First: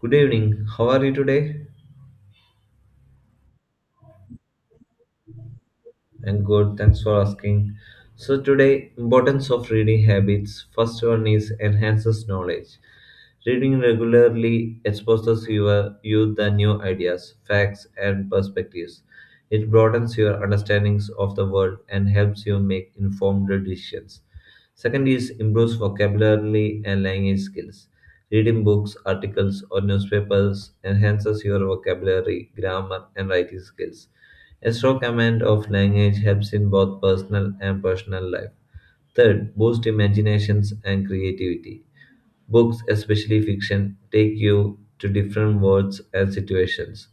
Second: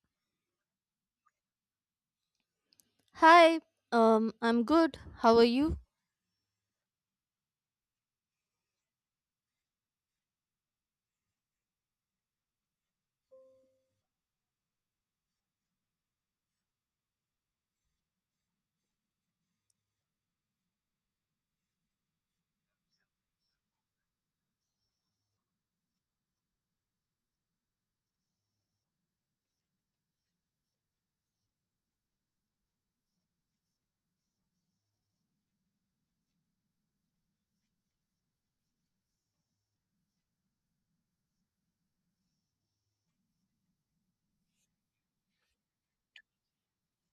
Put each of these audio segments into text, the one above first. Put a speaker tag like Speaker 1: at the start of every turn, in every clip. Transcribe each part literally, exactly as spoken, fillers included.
Speaker 1: Good evening. How are you today?
Speaker 2: Hi, um, I'm good. How are you?
Speaker 1: And good. Thanks for asking. So today, importance of reading habits. First one is enhances knowledge. Reading regularly exposes your, you the new ideas, facts, and perspectives. It broadens your understandings of the world and helps you make informed decisions. Second is improves vocabulary and language skills. Reading books, articles, or newspapers enhances your vocabulary, grammar, and writing skills. A strong command of language helps in both personal and professional life. Third, boost imaginations and creativity. Books, especially fiction, take you to different worlds and situations.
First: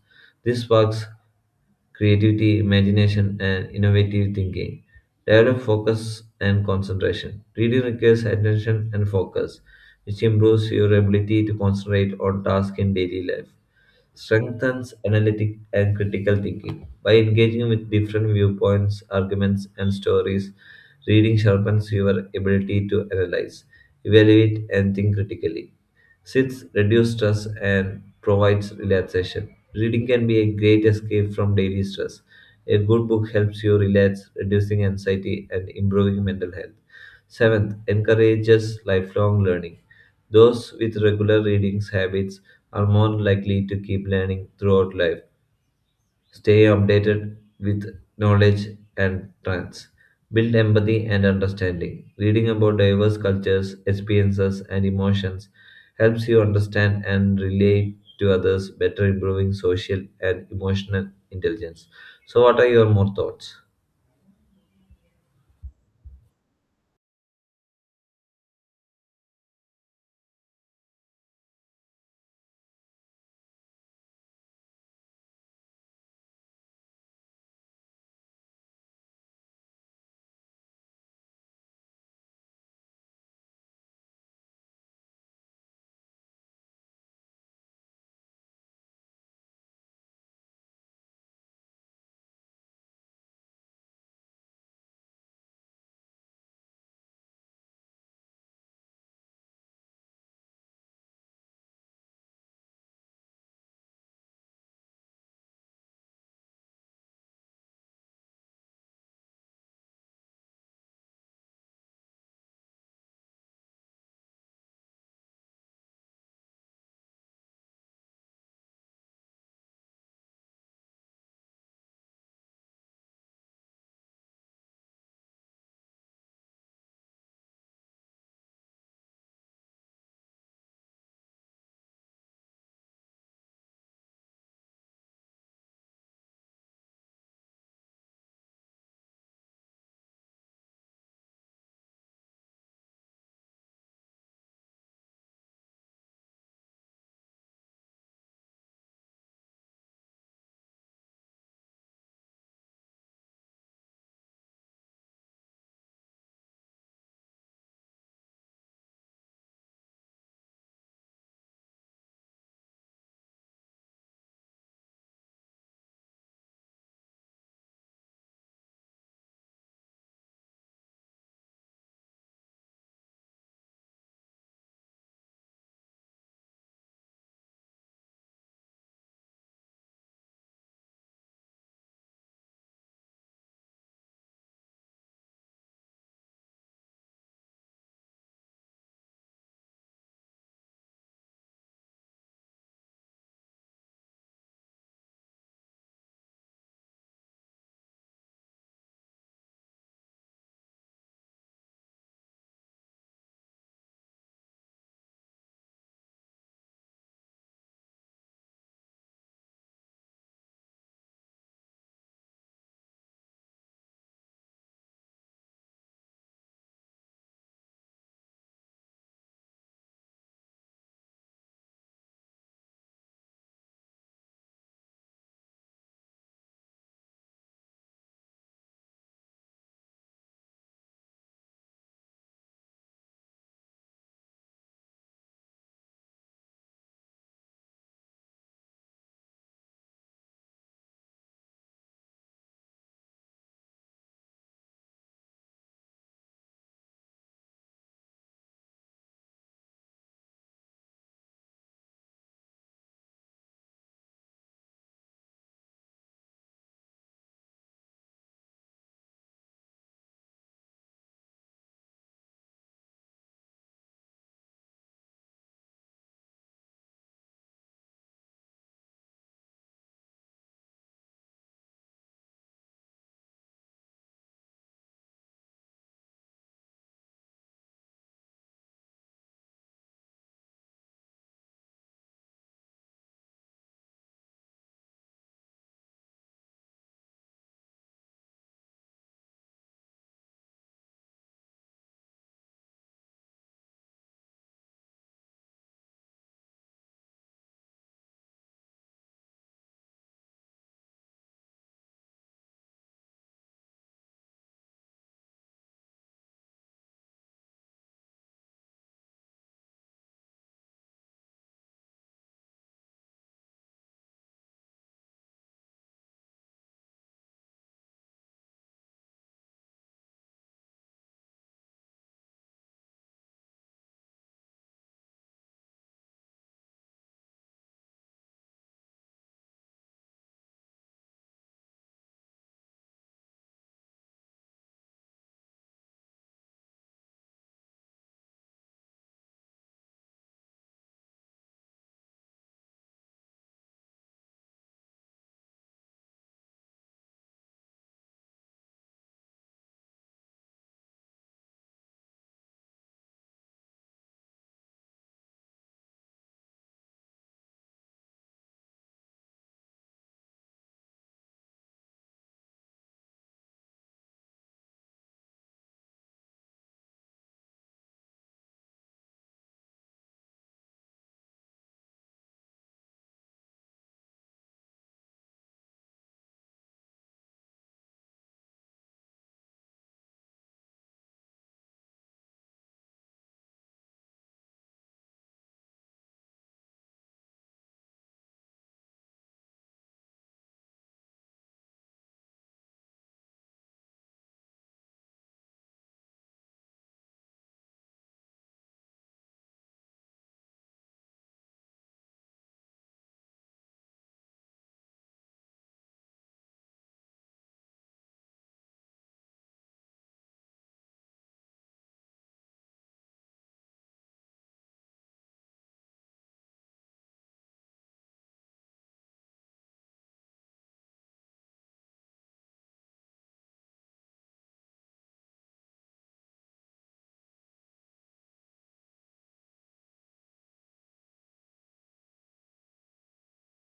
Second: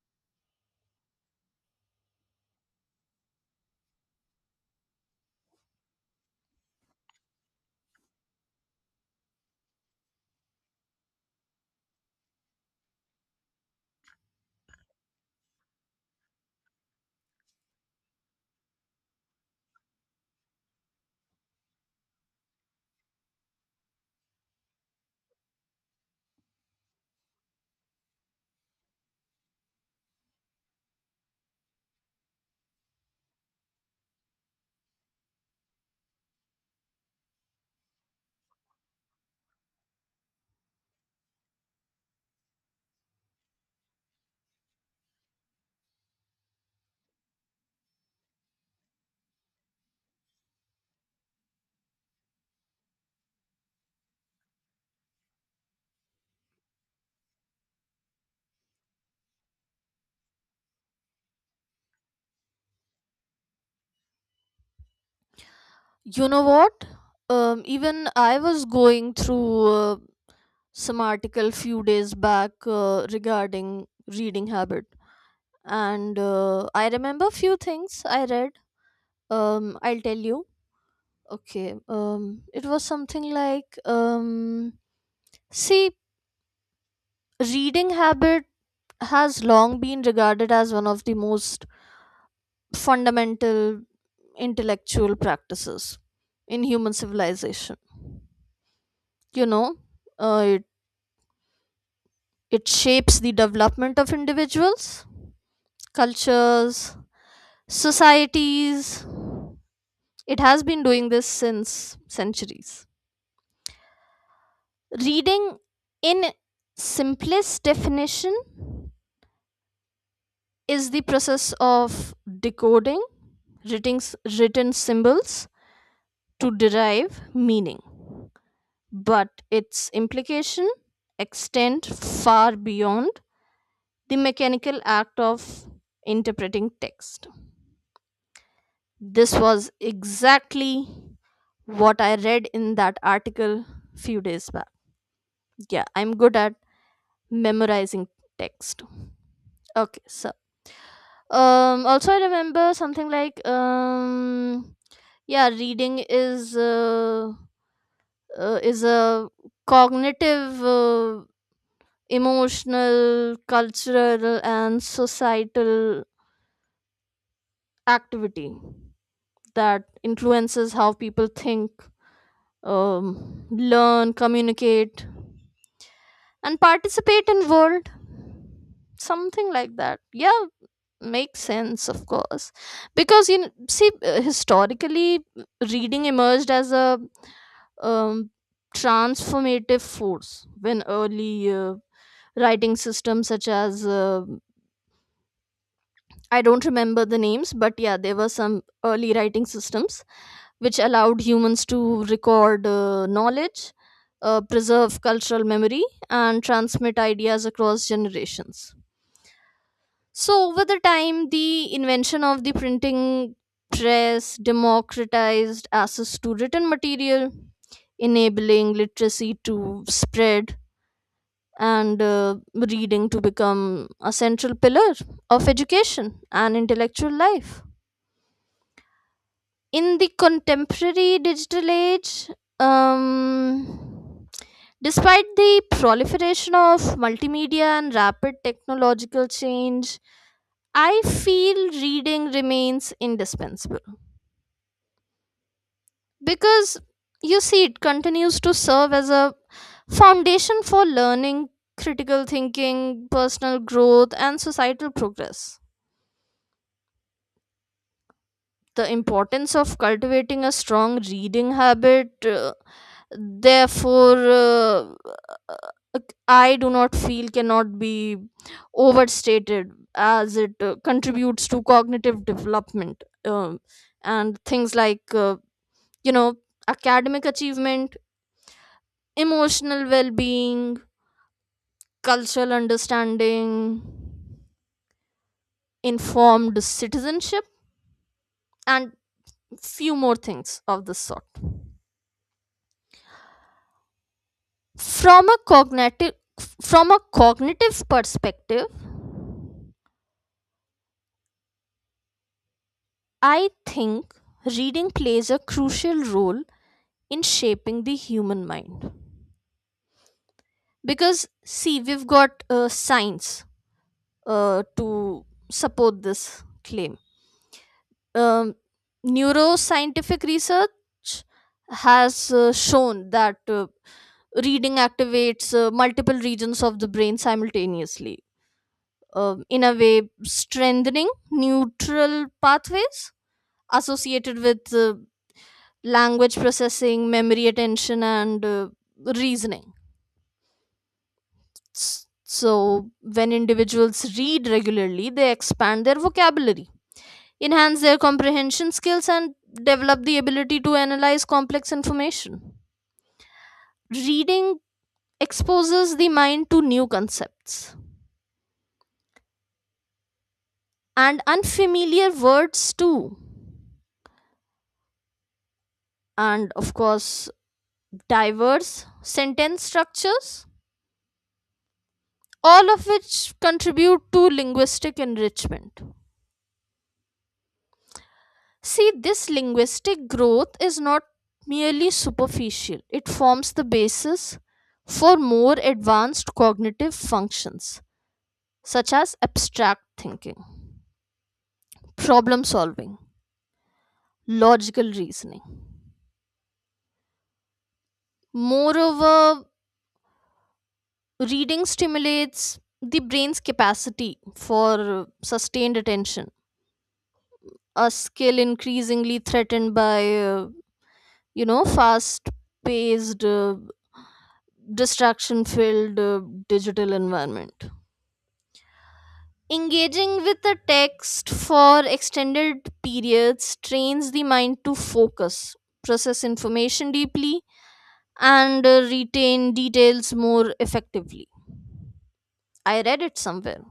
Speaker 1: This sparks creativity, imagination, and innovative thinking. Develop focus and concentration. Reading requires attention and focus, which improves your ability to concentrate on tasks in daily life strengthens analytic and critical thinking. By engaging with different viewpoints, arguments, and stories, reading sharpens your ability to analyze, evaluate, and think critically. Six, reduce stress and provides relaxation. Reading can be a great escape from daily stress. A good book helps you relax, reducing anxiety and improving mental health. Seventh, encourages lifelong learning. Those with regular reading habits are more likely to keep learning throughout life, stay updated with knowledge and trends, build empathy and understanding. Reading about diverse cultures, experiences, and emotions helps you understand and relate to others, better improving social and emotional intelligence. So, what are your more thoughts?
Speaker 2: You know what? Um, even I was going through uh, some article few days back uh, regarding reading habit, and uh, I remember few things I read. Um, I'll tell you. Okay. Um, it was something like um, see, reading habit has long been regarded as one of the most fundamental intellectual practices in human civilization, you know uh, it, it shapes the development of individuals, cultures, societies. It has been doing this since centuries. Reading, in simplest definition, is the process of decoding written, s- written symbols to derive meaning, but its implication extend far beyond the mechanical act of interpreting text. This was exactly what I read in that article few days back. Yeah, I'm good at memorizing text. Okay, so um also I remember something like um yeah, reading is uh, uh, is a cognitive, uh, emotional, cultural and societal activity that influences how people think, um, learn, communicate, and participate in world. Something like that. Yeah, makes sense, of course. Because you know, see, uh, historically, reading emerged as a um, transformative force when early uh, writing systems such as uh, I don't remember the names, but yeah, there were some early writing systems which allowed humans to record uh, knowledge, uh, preserve cultural memory, and transmit ideas across generations. So, over the time, the invention of the printing press democratized access to written material, enabling literacy to spread and uh, reading to become a central pillar of education and intellectual life. In the contemporary digital age, um, despite the proliferation of multimedia and rapid technological change, I feel reading remains indispensable because, you see, it continues to serve as a foundation for learning, critical thinking, personal growth, and societal progress. The importance of cultivating a strong reading habit, uh, therefore, uh, ac- I do not feel cannot be overstated, as it uh, contributes to cognitive development, um, and things like, uh, you know, academic achievement, emotional well being, cultural understanding, informed citizenship, and few more things of this sort. From a cognitive from a cognitive perspective, I think reading plays a crucial role in shaping the human mind, because see we've got uh, science uh, to support this claim. um, Neuroscientific research has uh, shown that uh, reading activates uh, multiple regions of the brain simultaneously, um in a way strengthening neutral pathways associated with uh, language processing, memory, attention, and uh, reasoning. S- So, when individuals read regularly, they expand their vocabulary, enhance their comprehension skills, and develop the ability to analyze complex information. Reading exposes the mind to new concepts and unfamiliar words, too, and, of course, diverse sentence structures, all of which contribute to linguistic enrichment. See, this linguistic growth is not merely superficial, it forms the basis for more advanced cognitive functions such as abstract thinking, problem solving, logical reasoning. Moreover, reading stimulates the brain's capacity for sustained attention, a skill increasingly threatened by, uh, you know, fast paced, uh, distraction filled uh, digital environment. Engaging with a text for extended periods trains the mind to focus, process information deeply, and uh, retain details more effectively. I read it somewhere.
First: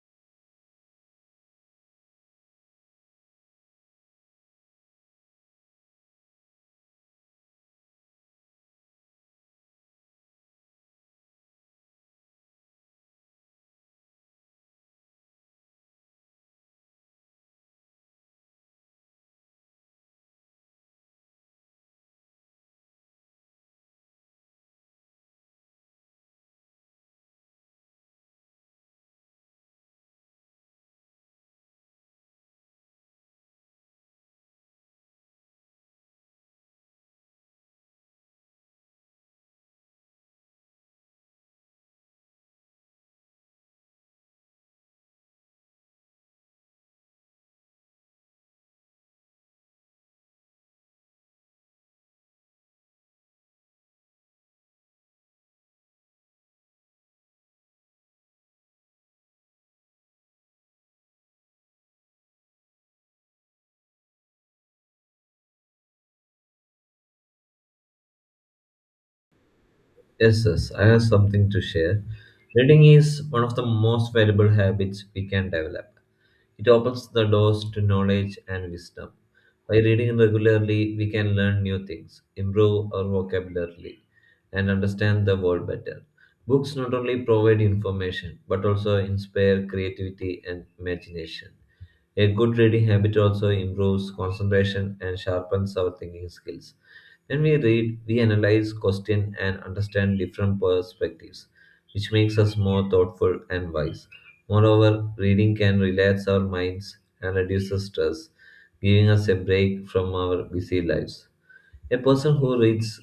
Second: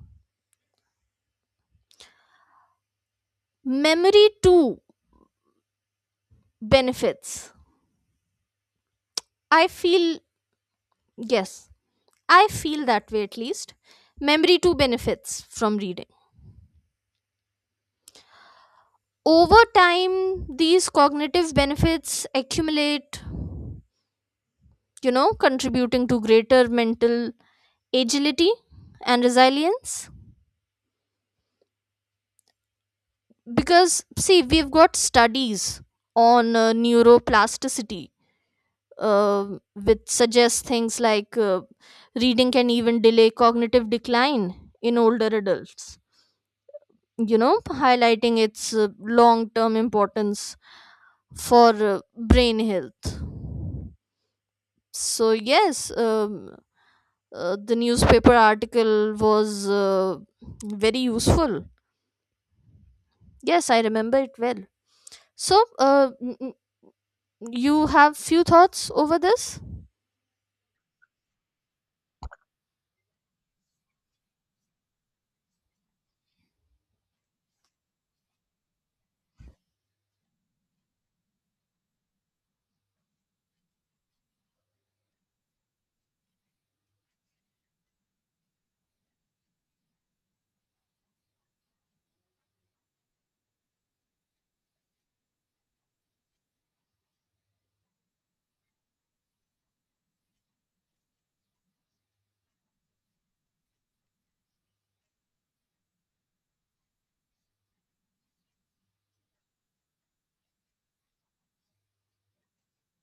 Speaker 2: Memory too benefits. I feel, yes, I feel that way at least. Memory too benefits from reading. Over time, these cognitive benefits accumulate, you know, contributing to greater mental agility and resilience, because see we've got studies on uh, neuroplasticity, uh, which suggest things like uh, reading can even delay cognitive decline in older adults, you know, highlighting its uh, long term importance for uh, brain health. So yes, um, uh, the newspaper article was uh, very useful. Yes, I remember it well. So, uh, n- n- you have few thoughts over this?
Speaker 1: Yes, yes, I have something to share. Reading is one of the most valuable habits we can develop. It opens the doors to knowledge and wisdom. By reading regularly, we can learn new things, improve our vocabulary, and understand the world better. Books not only provide information but also inspire creativity and imagination. A good reading habit also improves concentration and sharpens our thinking skills. When we read, we analyze, question, and understand different perspectives, which makes us more thoughtful and wise. Moreover, reading can relax our minds and reduces stress, giving us a break from our busy lives. A person who reads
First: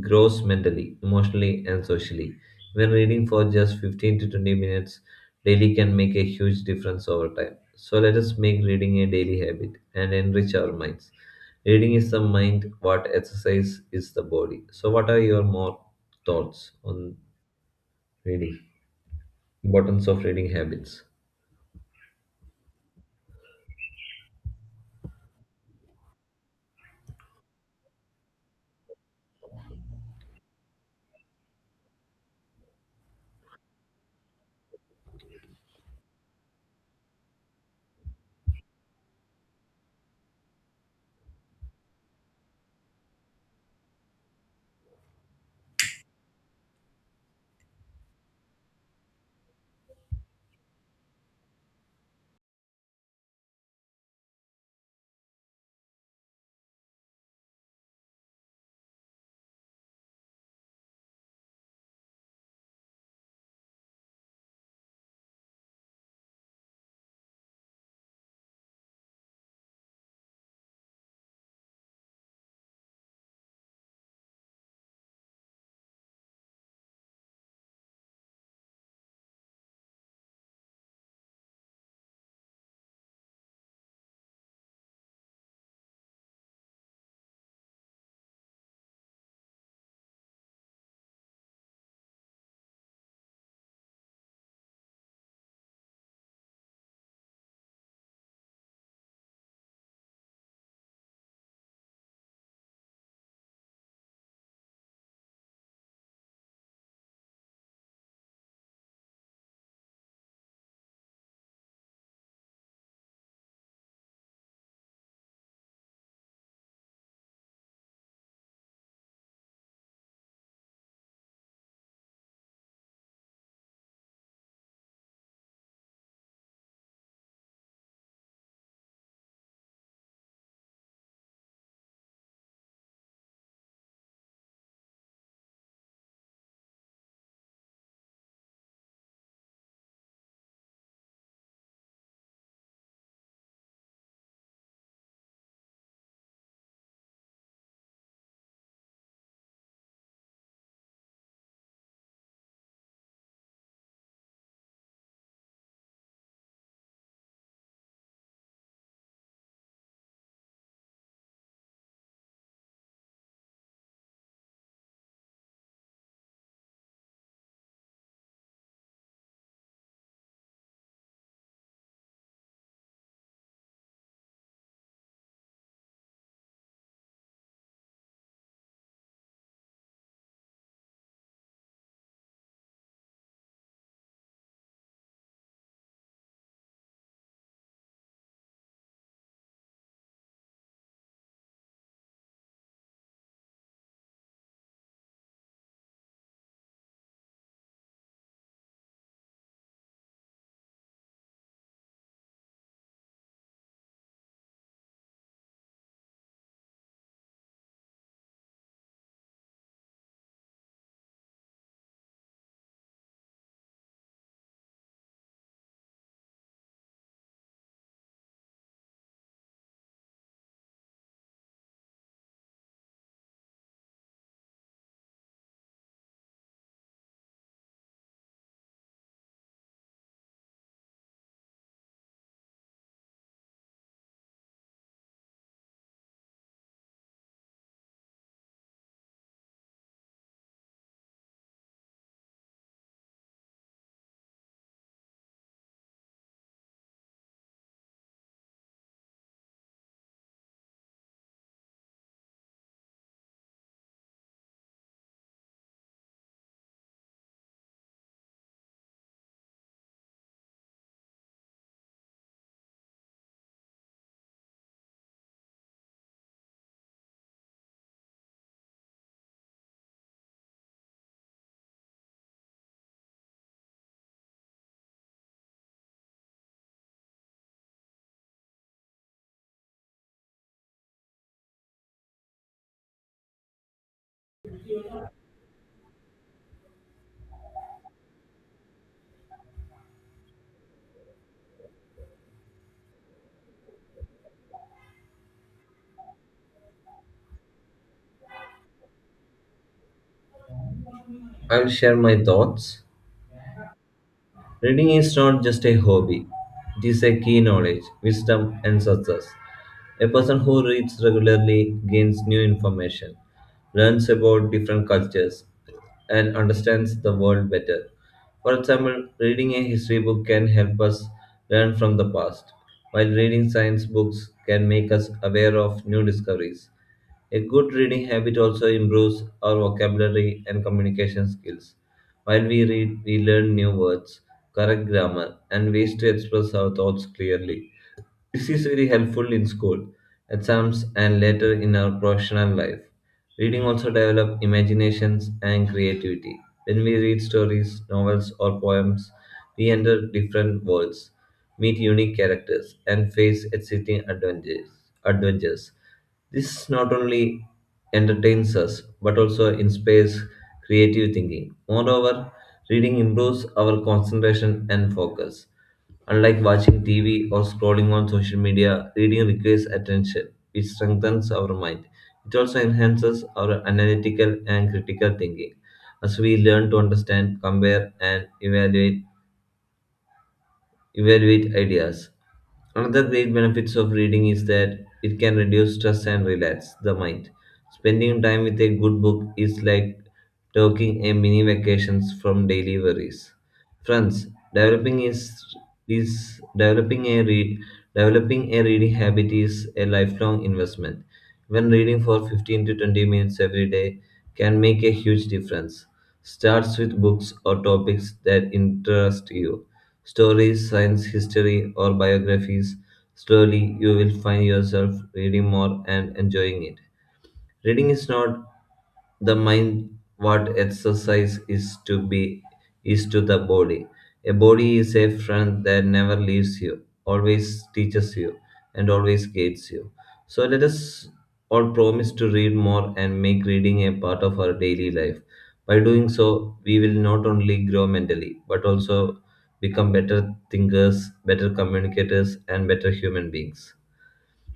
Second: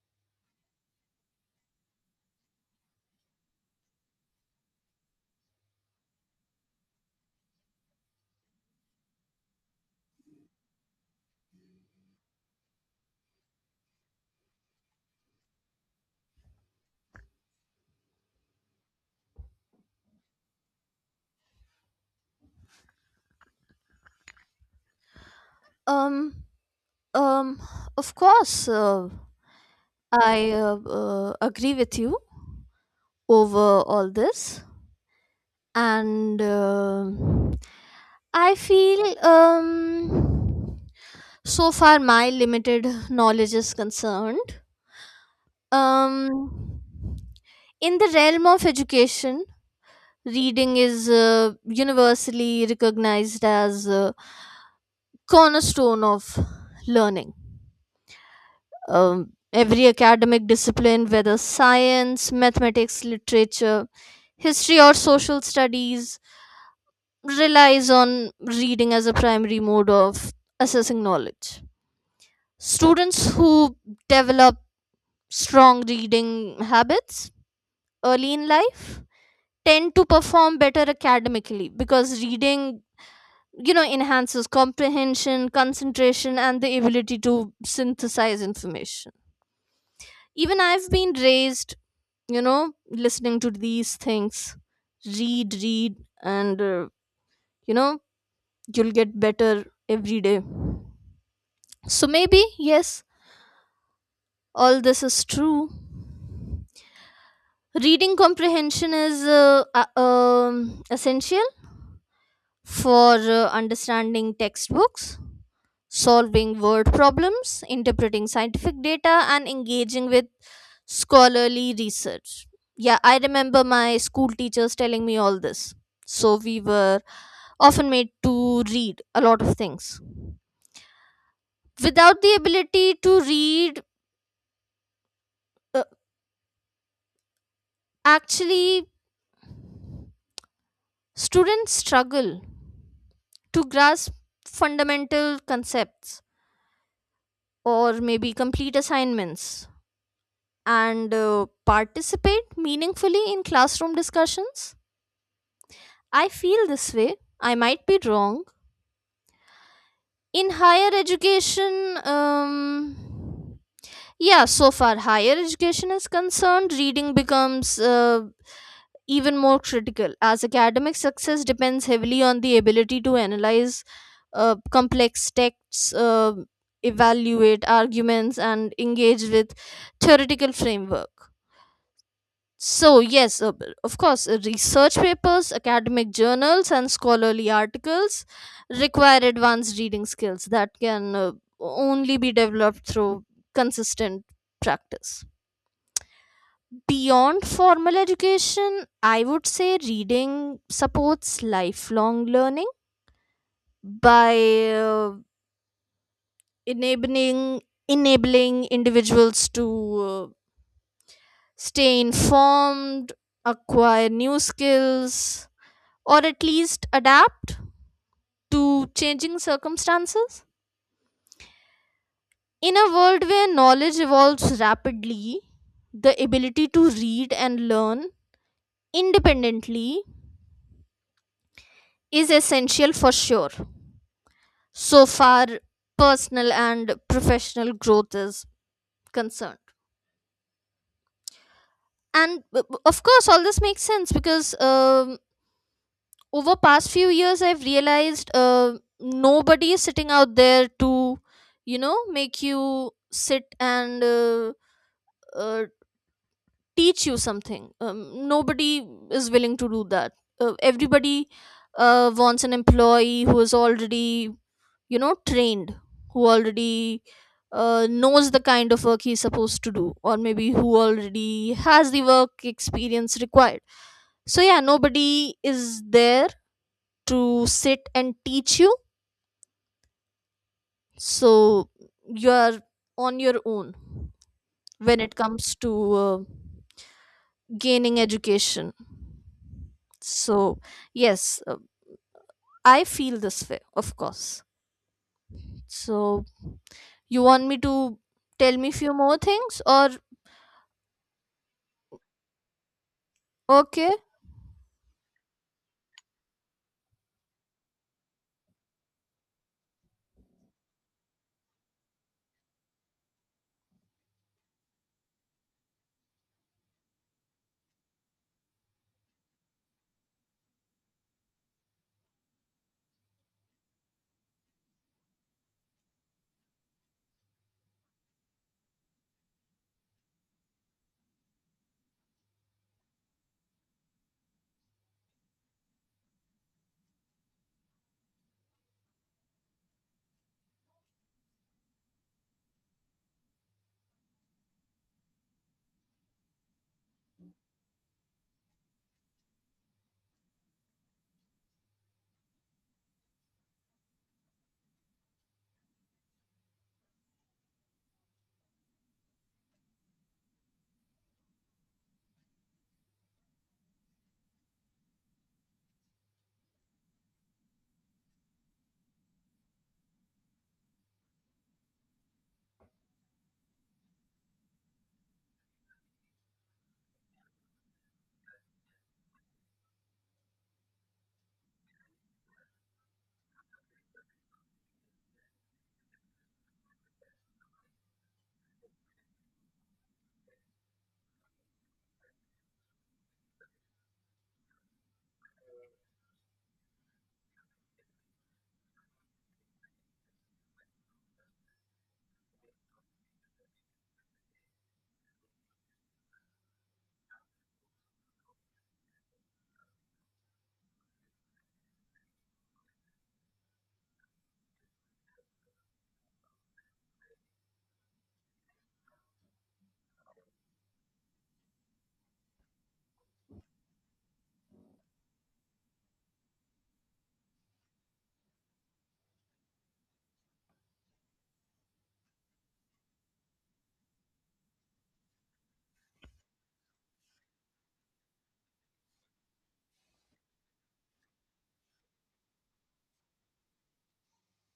Speaker 1: grows mentally, emotionally, and socially. When reading for just fifteen to twenty minutes daily can make a huge difference over time. So let us make reading a daily habit and enrich our minds. Reading is the mind, what exercise is the body. So, what are your more thoughts on reading? Importance of reading habits.
Speaker 2: Um, um, of course, uh, I uh, uh, agree with you over all this, and um I feel, um, so far my limited knowledge is concerned. Um, in the realm of education, reading is uh, universally recognized as Uh, cornerstone of learning. Um, every academic discipline, whether science, mathematics, literature, history, or social studies, relies on reading as a primary mode of assessing knowledge. Students who develop strong reading habits early in life tend to perform better academically, because reading, you know, enhances comprehension, concentration, and the ability to synthesize information. Even I've been raised, you know, listening to these things, read read and uh, you know, you'll get better every day. So maybe, yes, all this is true. Reading comprehension is uh, uh, um, essential for uh, understanding textbooks, solving word problems, interpreting scientific data, and engaging with scholarly research. Yeah, I remember my school teachers telling me all this. So we were often made to read a lot of things. Without the ability to read, uh, actually, students struggle to grasp fundamental concepts, or maybe complete assignments, and uh, participate meaningfully in classroom discussions. I feel this way. I might be wrong. In higher education, um, yeah, so far higher education is concerned, reading becomes uh, even more critical, as academic success depends heavily on the ability to analyze uh, complex texts, uh, evaluate arguments, and engage with theoretical framework. So, yes, uh, b- of course, uh, research papers, academic journals, and scholarly articles require advanced reading skills that can uh, only be developed through consistent practice. Beyond formal education, I would say reading supports lifelong learning by uh, enabling enabling individuals to uh, stay informed, acquire new skills, or at least adapt to changing circumstances? In a world where knowledge evolves rapidly, the ability to read and learn independently is essential for sure, so far personal and professional growth is concerned. And, b- of course, all this makes sense because, um, over past few years, I've realized uh, nobody is sitting out there to, you know, make you sit and uh, uh, teach you something. Um, nobody is willing to do that. Uh, everybody uh, wants an employee who is already, you know, trained, who already uh, knows the kind of work he's supposed to do, or maybe who already has the work experience required. So yeah, nobody is there to sit and teach you. So you are on your own when it comes to uh, gaining education. So, yes, uh, I feel this way, of course. So, you want me to tell me few more things or
Speaker 1: I'll share my thoughts.
Speaker 2: okay?
Speaker 1: Reading is not just a hobby, it is a key knowledge, wisdom, and success. A person who reads regularly gains new information, learns about different cultures, and understands the world better. For example, reading a history book can help us learn from the past, while reading science books can make us aware of new discoveries. A good reading habit also improves our vocabulary and communication skills. While we read, we learn new words, correct grammar, and ways to express our thoughts clearly. This is very helpful in school, exams, and later in our professional life. Reading also develops imaginations and creativity. When we read stories, novels, or poems, we enter different worlds, meet unique characters, and face exciting adventures. adventures. This not only entertains us but also inspires creative thinking. Moreover, reading improves our concentration and focus. Unlike watching T V or scrolling on social media, reading requires attention, which strengthens our mind. It also enhances our analytical and critical thinking as we learn to understand, compare, and evaluate evaluate ideas. Another great benefits of reading is that it can reduce stress and relax the mind. Spending time with a good book is like taking a mini vacations from daily worries. Friends, developing is is developing a read developing a reading habit is a lifelong investment. When reading for fifteen to twenty minutes every day can make a huge difference. Starts with books or topics that interest you: stories, science, history, or biographies. Slowly, you will find yourself reading more and enjoying it. Reading is not the mind, what exercise is to be is to the body. A body is a friend that never leaves you, always teaches you, and always guides you. So let us all promise to read more and make reading a part of our daily life. By doing so, we will not only grow mentally, but also become better thinkers, better communicators, and better human beings.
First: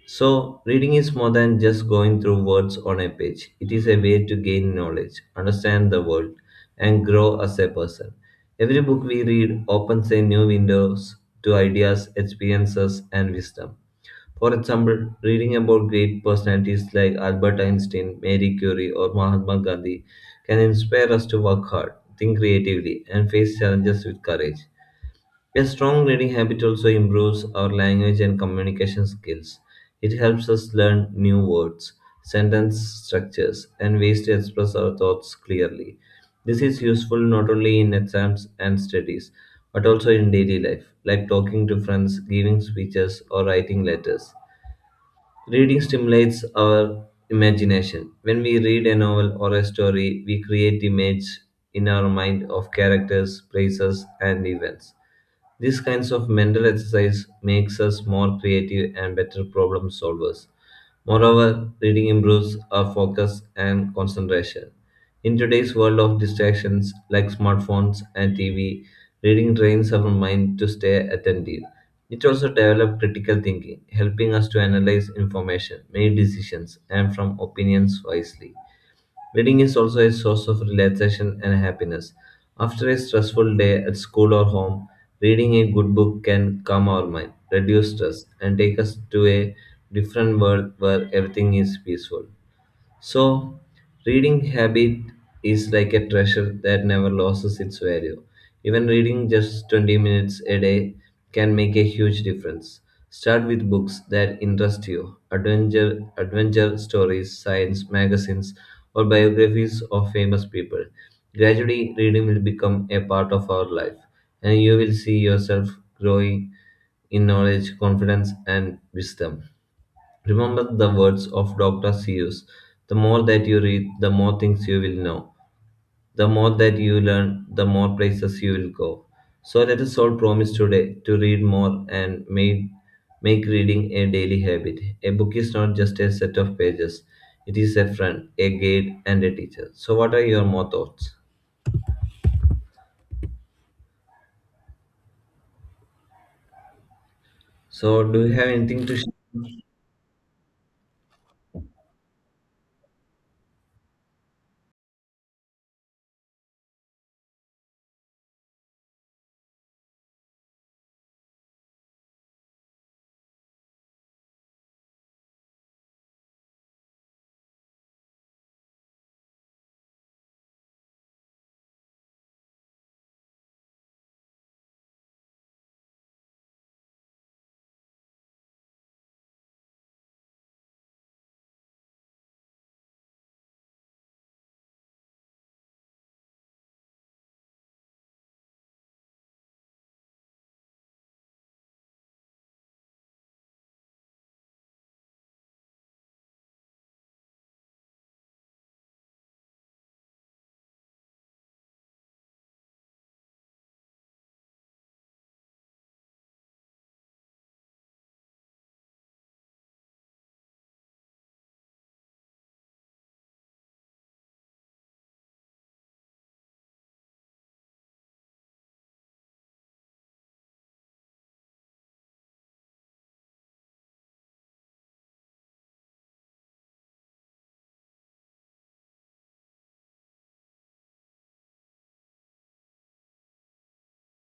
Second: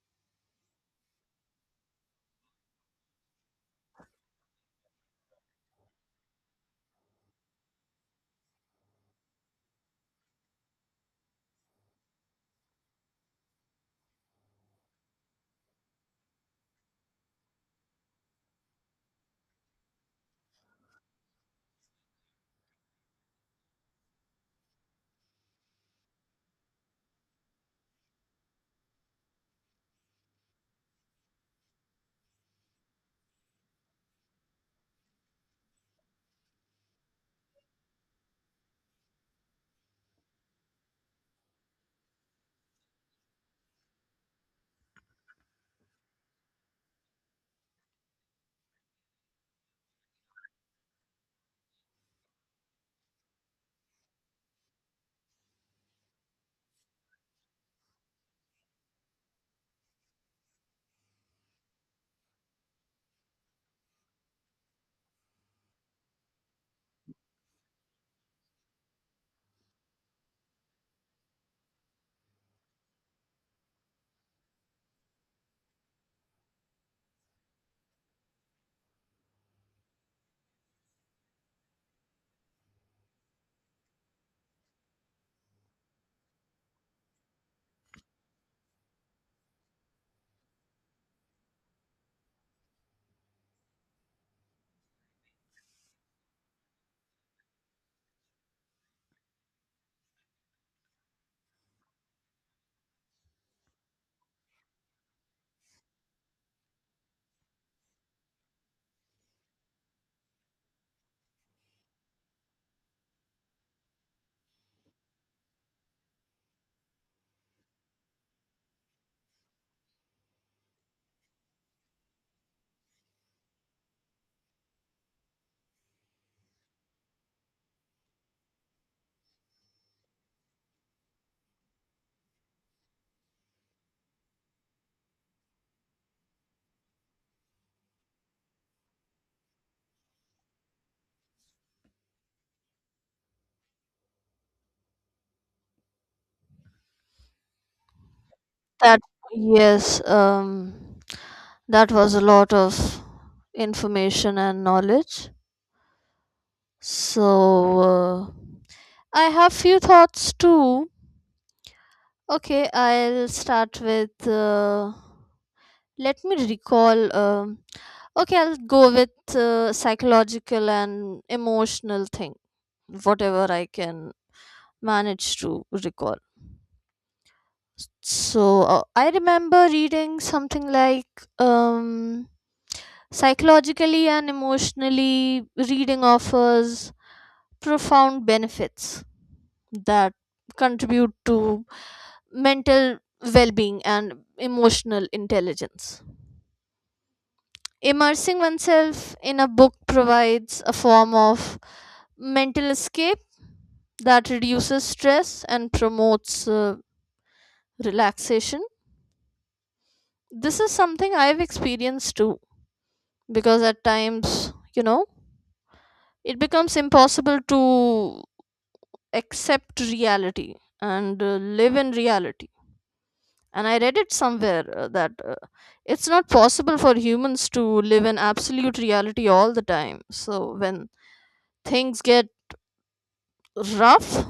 Speaker 1: So, reading is more than just going through words on a page. It is a way to gain knowledge, understand the world, and grow as a person. Every book we read opens a new windows to ideas, experiences, and wisdom. For example, reading about great personalities like Albert Einstein, Marie Curie, or Mahatma Gandhi can inspire us to work hard, think creatively, and face challenges with courage. A strong reading habit also improves our language and communication skills. It helps us learn new words, sentence structures, and ways to express our thoughts clearly. This is useful not only in exams and studies, but also in daily life, like talking to friends, giving speeches, or writing letters. Reading stimulates our imagination. When we read a novel or a story, we create images in our mind of characters, places, and events. These kinds of mental exercise makes us more creative and better problem solvers. Moreover, reading improves our focus and concentration. In today's world of distractions like smartphones and T V, reading trains our mind to stay attentive. It also develops critical thinking, helping us to analyze information, make decisions, and from opinions wisely. Reading is also a source of relaxation and happiness. After a stressful day at school or home, reading a good book can calm our mind, reduce stress, and take us to a different world where everything is peaceful. So, reading habit is like a treasure that never loses its value. Even reading just twenty minutes a day can make a huge difference. Start with books that interest you: adventure, adventure stories, science, magazines, or biographies of famous people. Gradually, reading will become a part of our life, and you will see yourself growing in knowledge, confidence, and wisdom. Remember the words of Doctor Seuss: the more that you read, the more things you will know. The more that you learn, the more places you will go. So let us all promise today to read more and make, make reading a daily habit. A book is not just a set of pages, it is a friend, a guide, and a teacher. So, what are your more thoughts? So, do you have anything to
Speaker 2: That,
Speaker 1: share?
Speaker 2: yes, um that was a lot of information and knowledge. So, uh, I have few thoughts too. Okay, I'll start with, uh, let me recall. um Okay, I'll go with uh, psychological and emotional thing, whatever I can manage to recall. So uh, I remember reading something like, um, psychologically and emotionally, reading offers profound benefits that contribute to mental well being and emotional intelligence. Immersing oneself in a book provides a form of mental escape that reduces stress and promotes uh, relaxation. This is something I've experienced too, because at times, you know, it becomes impossible to accept reality and uh, live in reality. And I read it somewhere uh, that uh, it's not possible for humans to live in absolute reality all the time. So when things get rough,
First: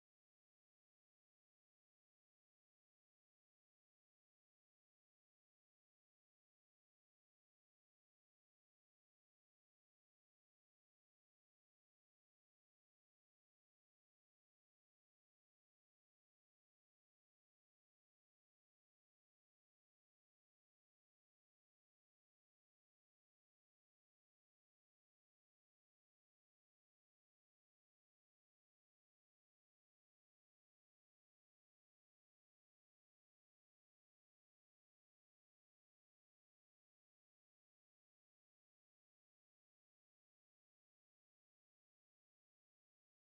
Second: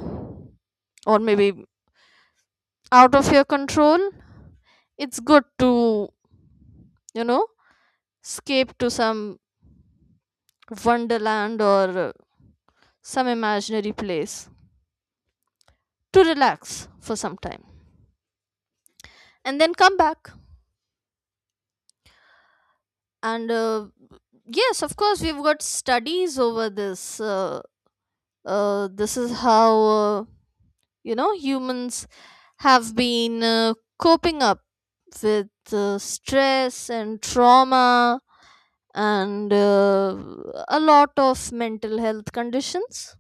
Speaker 2: or maybe out of your control, it's good to, you know, escape to some wonderland or uh, some imaginary place to relax for some time and then come back. And uh, yes, of course, we've got studies over this. Uh, uh, this is how, uh, you know, humans have been uh, coping up with uh, stress and trauma and uh, a lot of mental health conditions.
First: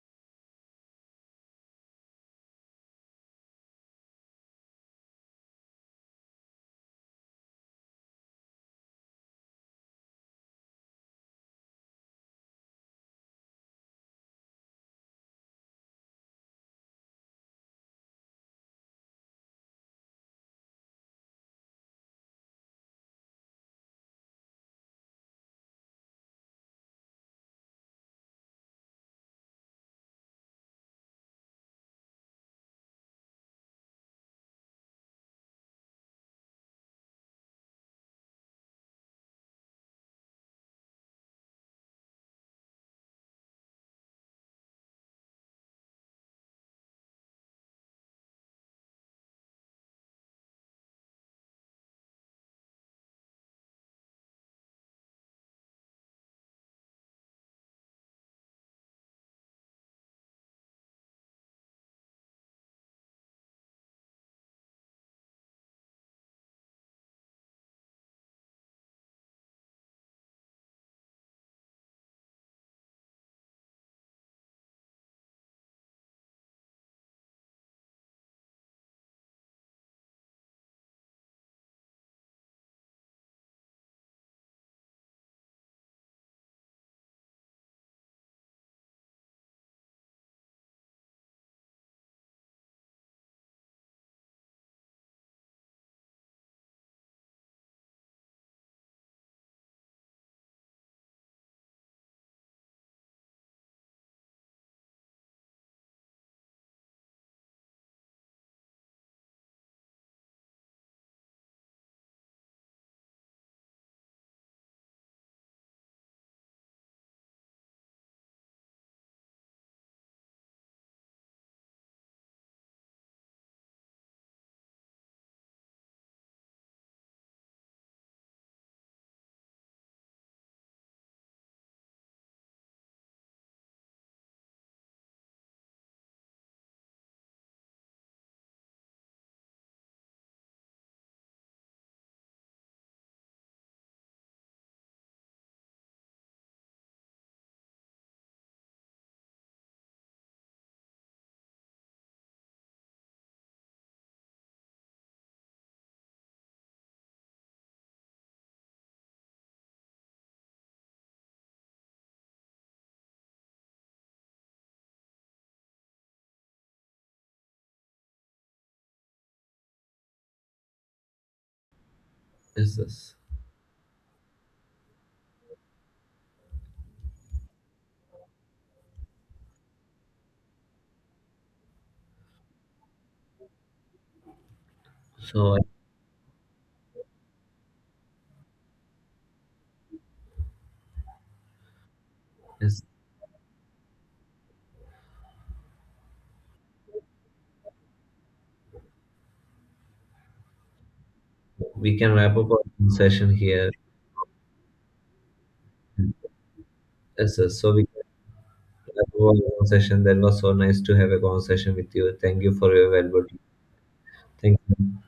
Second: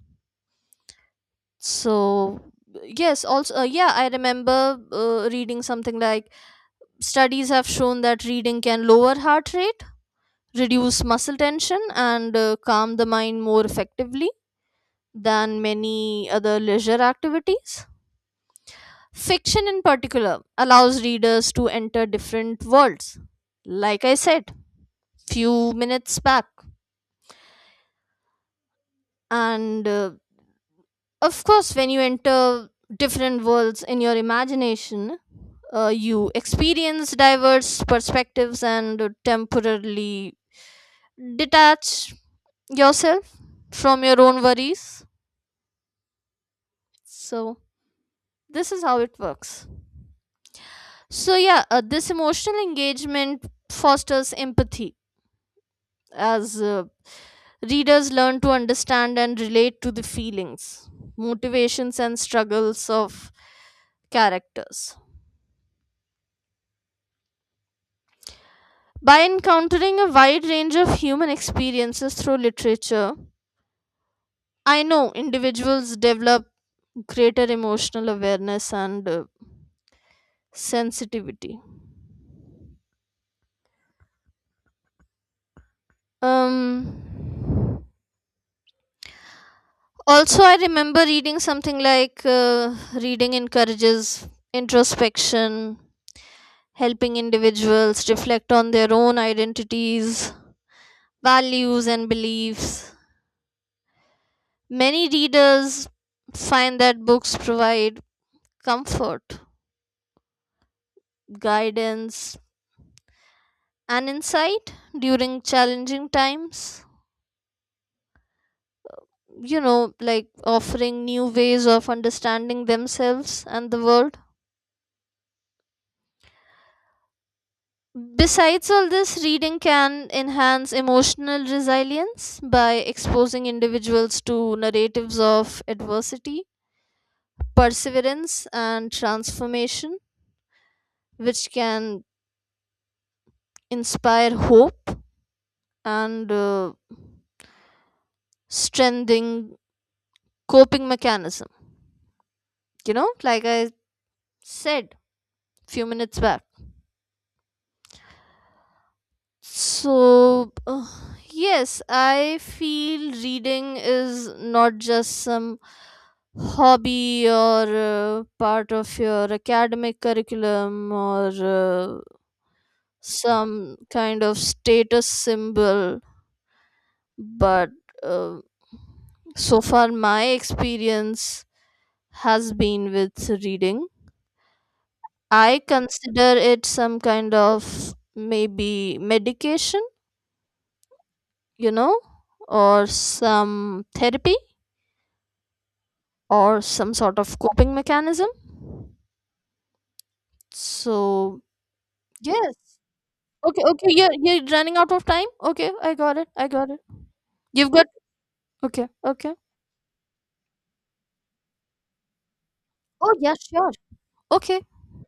Speaker 2: So yes, also, uh, yeah, I remember uh, reading something like studies have shown that reading can lower heart rate, reduce muscle tension, and uh, calm the mind more effectively than many other leisure activities. Fiction in particular allows readers to enter different worlds, like I said few minutes back, and uh, of course, when you enter different worlds in your imagination, uh, you experience diverse perspectives and temporarily detach yourself from your own worries. So, this is how it works. So, yeah, uh, this emotional engagement fosters empathy, as uh, readers learn to understand and relate to the feelings, motivations, and struggles of characters. By encountering a wide range of human experiences through literature, I know individuals develop greater emotional awareness and uh, sensitivity. Um, Also, I remember reading something like, uh, reading encourages introspection, helping individuals reflect on their own identities, values, and beliefs. Many readers find that books provide comfort, guidance, and insight during challenging times. You know, like offering new ways of understanding themselves and the world. Besides all this, reading can enhance emotional resilience by exposing individuals to narratives of adversity, perseverance, and transformation, which can inspire hope and uh, strengthening coping mechanism. You know, like I said few minutes back. So, uh, yes, I feel reading is not just some hobby, or uh, part of your academic curriculum, or uh,
Speaker 1: Yes, yes.
Speaker 2: some kind of status symbol, but, uh, so far my experience has been with reading.
Speaker 1: So,
Speaker 2: I consider it some kind of maybe medication, you know,
Speaker 1: yes,
Speaker 2: or some therapy, or some sort of coping mechanism. So,
Speaker 1: we can wrap up
Speaker 2: yes.
Speaker 1: our session
Speaker 2: Okay,
Speaker 1: here.
Speaker 2: okay, you're, you're running out of time. Okay, I got it. I got it.
Speaker 1: Yes, yes.
Speaker 2: You've
Speaker 1: So, we
Speaker 2: got. Okay,
Speaker 1: That
Speaker 2: okay.
Speaker 1: was a conversation. That was so nice to have a conversation with you. Thank you for your
Speaker 2: Oh,
Speaker 1: valuable
Speaker 2: yeah,
Speaker 1: time.
Speaker 2: sure.
Speaker 1: Thank
Speaker 2: Okay.
Speaker 1: you.